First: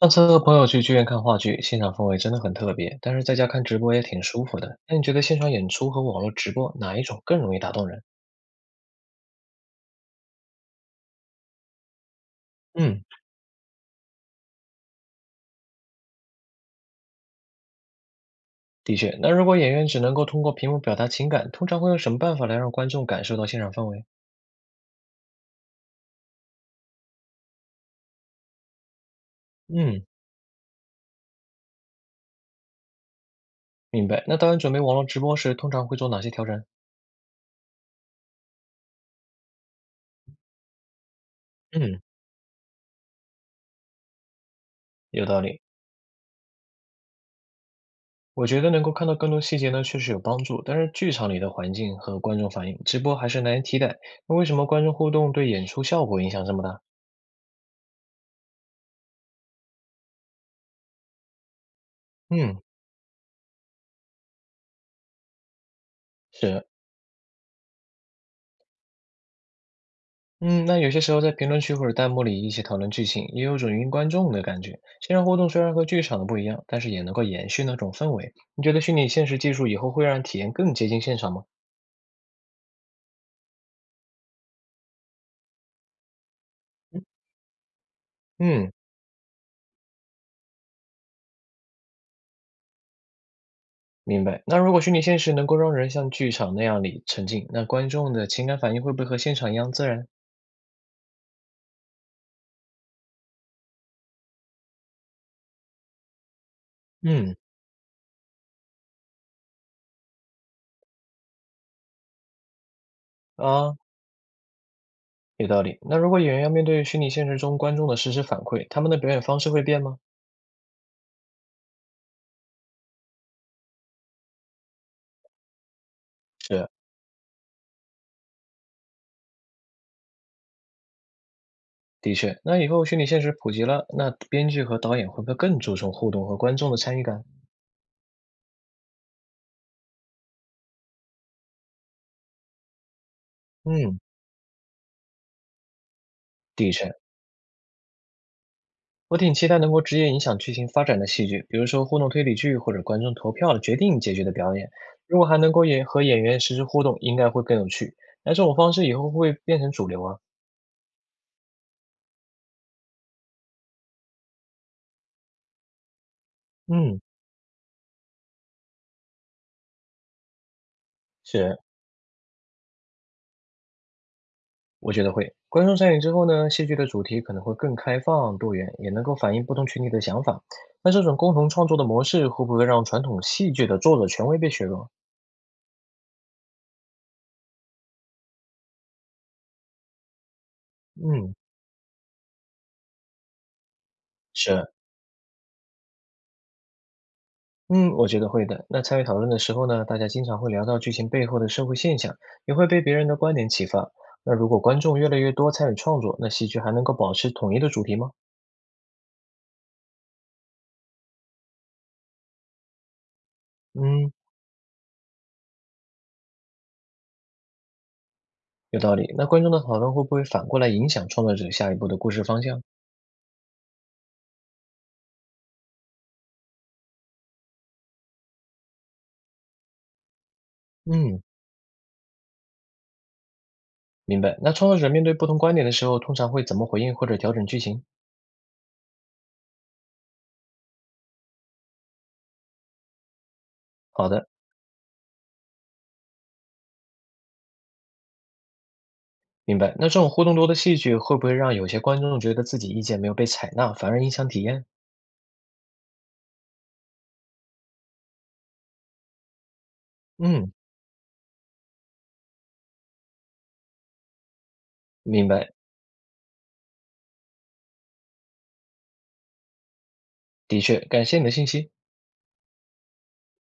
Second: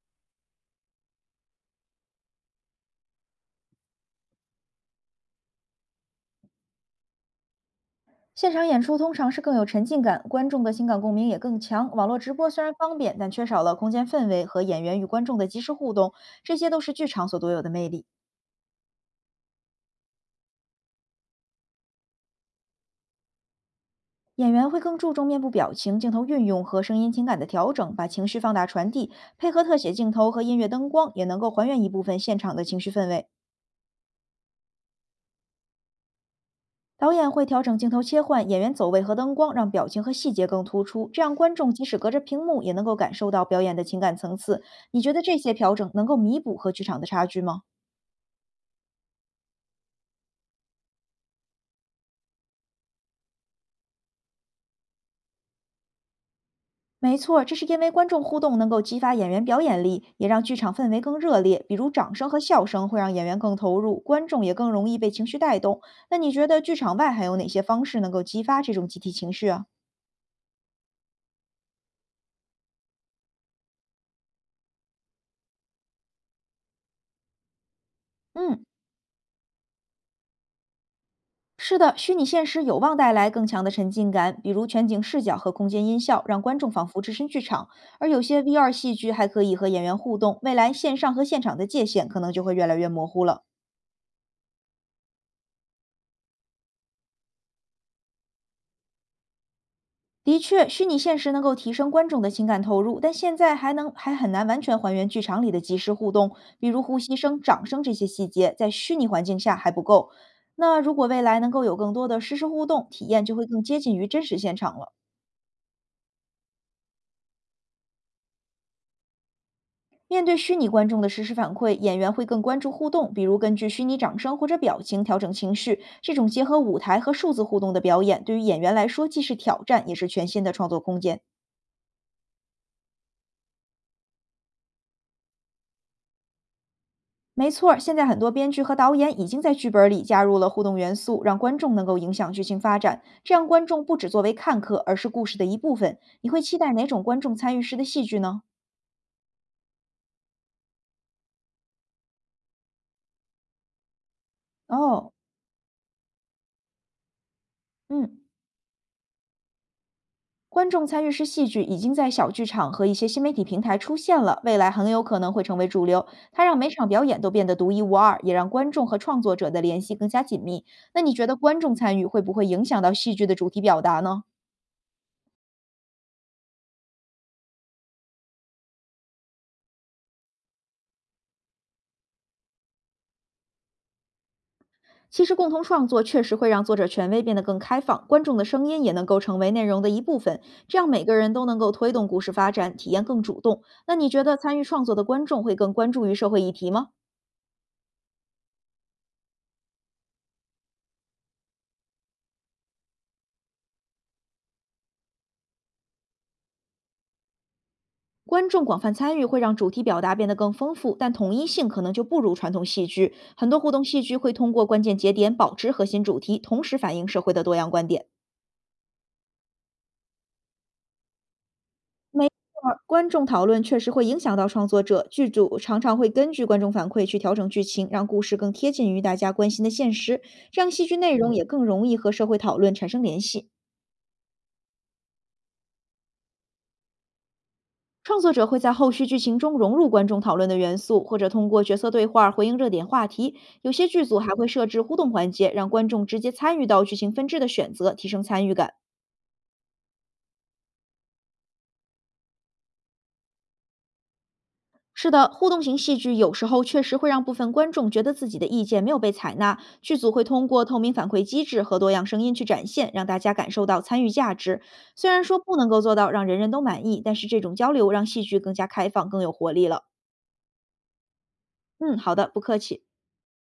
上次和朋友去剧院看话剧，现场氛围真的很特别，但是在家看直播也挺舒服的。那你觉得现场演出和网络直播哪一种更容易打动人？现场演出通常是更有沉浸感，观众的情感共鸣也更强。网络直播虽然方嗯，便，但缺少了空间氛围和演员与观众的及时互动，这些都是剧场所独有的魅力。的确，那如果演员只能够通过屏幕表达情感，通常会用什么办法来让观众感受到现场氛围？演员会更注重面部表情、镜头运用和声音情感的调整，把情绪放大传递，配合特写嗯，镜头和音乐灯光，也能够还原一部分现场的情绪氛围。明白。那导演准备网络直播时，通常会做哪些调整？导演会调整镜头切换、演员走位和灯光，让表情和细节更突出，这样观众即使嗯，隔着屏幕，也能够感受到表演的情感层次。你觉得有这道些理。调整能够弥补和剧场的差距吗？我觉得能够看到更多细节呢，确实有帮助。但是剧场里的环境和观众反应，直播还是难以替代。那为什么观众互动对演出效果影响这么大？没错，这是因为观众互动能够激发演员表演力，也让剧场氛围更热烈。比如掌声和嗯，笑声会让演员更投入，观众也更容易被情绪带动。那你觉得是，剧场外还有哪些方式能够激发这种集体情绪啊？嗯，那有些时候在评论区或者弹幕里一起讨论剧情，也有种云观众的感觉。线上互动虽然和剧场的不一样，但是也能够延续那种氛围。你嗯，觉得虚拟现实技术以后会让体验更接近现场吗？是的，虚拟现实有望带来更强的沉浸感，比如全景视角和空间音效，让观众仿佛置身剧场。而有些 VR 嗯，戏剧还可以和演员互动，未来线上和现场的界限可能就会越来越模糊了。明白。那如果虚拟现实能够让人像剧场那样里沉浸，那观众的情感反应会不会和现场一样自然？的确，虚拟现实能够提升观众的情感投入，但现在还能还很难完全还原剧场里的即时互动，比如呼吸嗯，声、掌声这些细节，在虚拟环境下还不够。那如果未来能够有更多的实时互动，体验就会更啊，接近于真实现场了。有道理。那如果演员要面对虚拟现实中观众的实时反馈，他们的表演方式会变吗？面对虚拟观众的实时反馈，演员会更关注互动，比如根据虚拟掌声或者表情调整情绪。这种结合是。舞台和数字互动的表演，对于演员来说既是挑战，也是全新的创作空间。的确，那以后虚拟现实普及了，那编剧和导演会不会更注重互动和观众的参与感？没错儿现在很多编剧和导演已经在剧本里加入了互动元素，让观众能够影响剧情发展。这样，观众不嗯，只作为看客，而是故事的一部分。你会期待的哪确，种观众参与式的戏剧呢？我挺期待能够直接影响剧情发展的戏剧，比如说互动推理剧或者观众投票决定结局的表演。哦，如果还能够演和演员实时互动，应该会更有趣。嗯，那这种方式以后会不会变成主流啊？观众参与式戏剧已经在小剧场和一些新媒体平台出现了，未来很有可能会成为主流。它让每场嗯，表演都变得独一无二，也让观众和创作者的联系更加紧密。那你觉得观是，众参与会不会影响到戏剧的主题表达呢？我觉得会。观众参与之后呢，戏剧的主题可能会更开放多元，也能够反映不同群体的想法。那这种共同创作的模式会不会让传统戏剧的作者权威被削弱？其实，共同创作确实会让作者权威变得更开放，观众的声音也能够成为内容的一部分，这样每个人嗯。都能够推动故事发展，体验更主动。那你觉得参与是，创作的观众会更关注于社会议题吗？嗯，我觉得会的。那参与讨论的时候呢，大家经常会聊到剧情背后的社会现象，也会被别人的观点启发。那如果观众越来越多参与创作，那戏剧还能够保持统一的主题吗？观众广泛参与会让主题表达变得更丰富，但统一性可能就不如传统戏剧。很多互动戏嗯，剧会通过关键节点保持核心主题，同时反映社会的多样观点。有道理。那观众的讨论会不会反过来影响创作者下一步的故事没方向？错儿观众讨论确实会影响到创作者，剧组常常会根据观众反馈去调整剧情，让故事更贴近于大家关心的现实，这样戏剧内嗯，容也更容易和社会讨论产生联系。明白。那创作者面对不同观点的时候，通常会怎么回应或者调整剧情？创作者会在后续剧情中融入观众讨论的元素，或者通过角色对话回应热点话题。有些剧好组的，还会设置互动环节，让观众直接参与到剧情分支的选择，提升参与感。明白。那这种互动多的戏剧会不会让有些观众觉得自己意见没有被采纳，反而影响体验？是的，互动型戏剧有时候确实会让部分观众觉得自己的意见没有被采纳。剧组会通嗯，过透明反馈机制和多样声音去展现，让大家感受到参与价值。虽然明说白。不能够做到让人人都满意，但是这种交流让戏剧更加开放、更有活力了。的确，感谢你的信息。嗯，好的，不客气。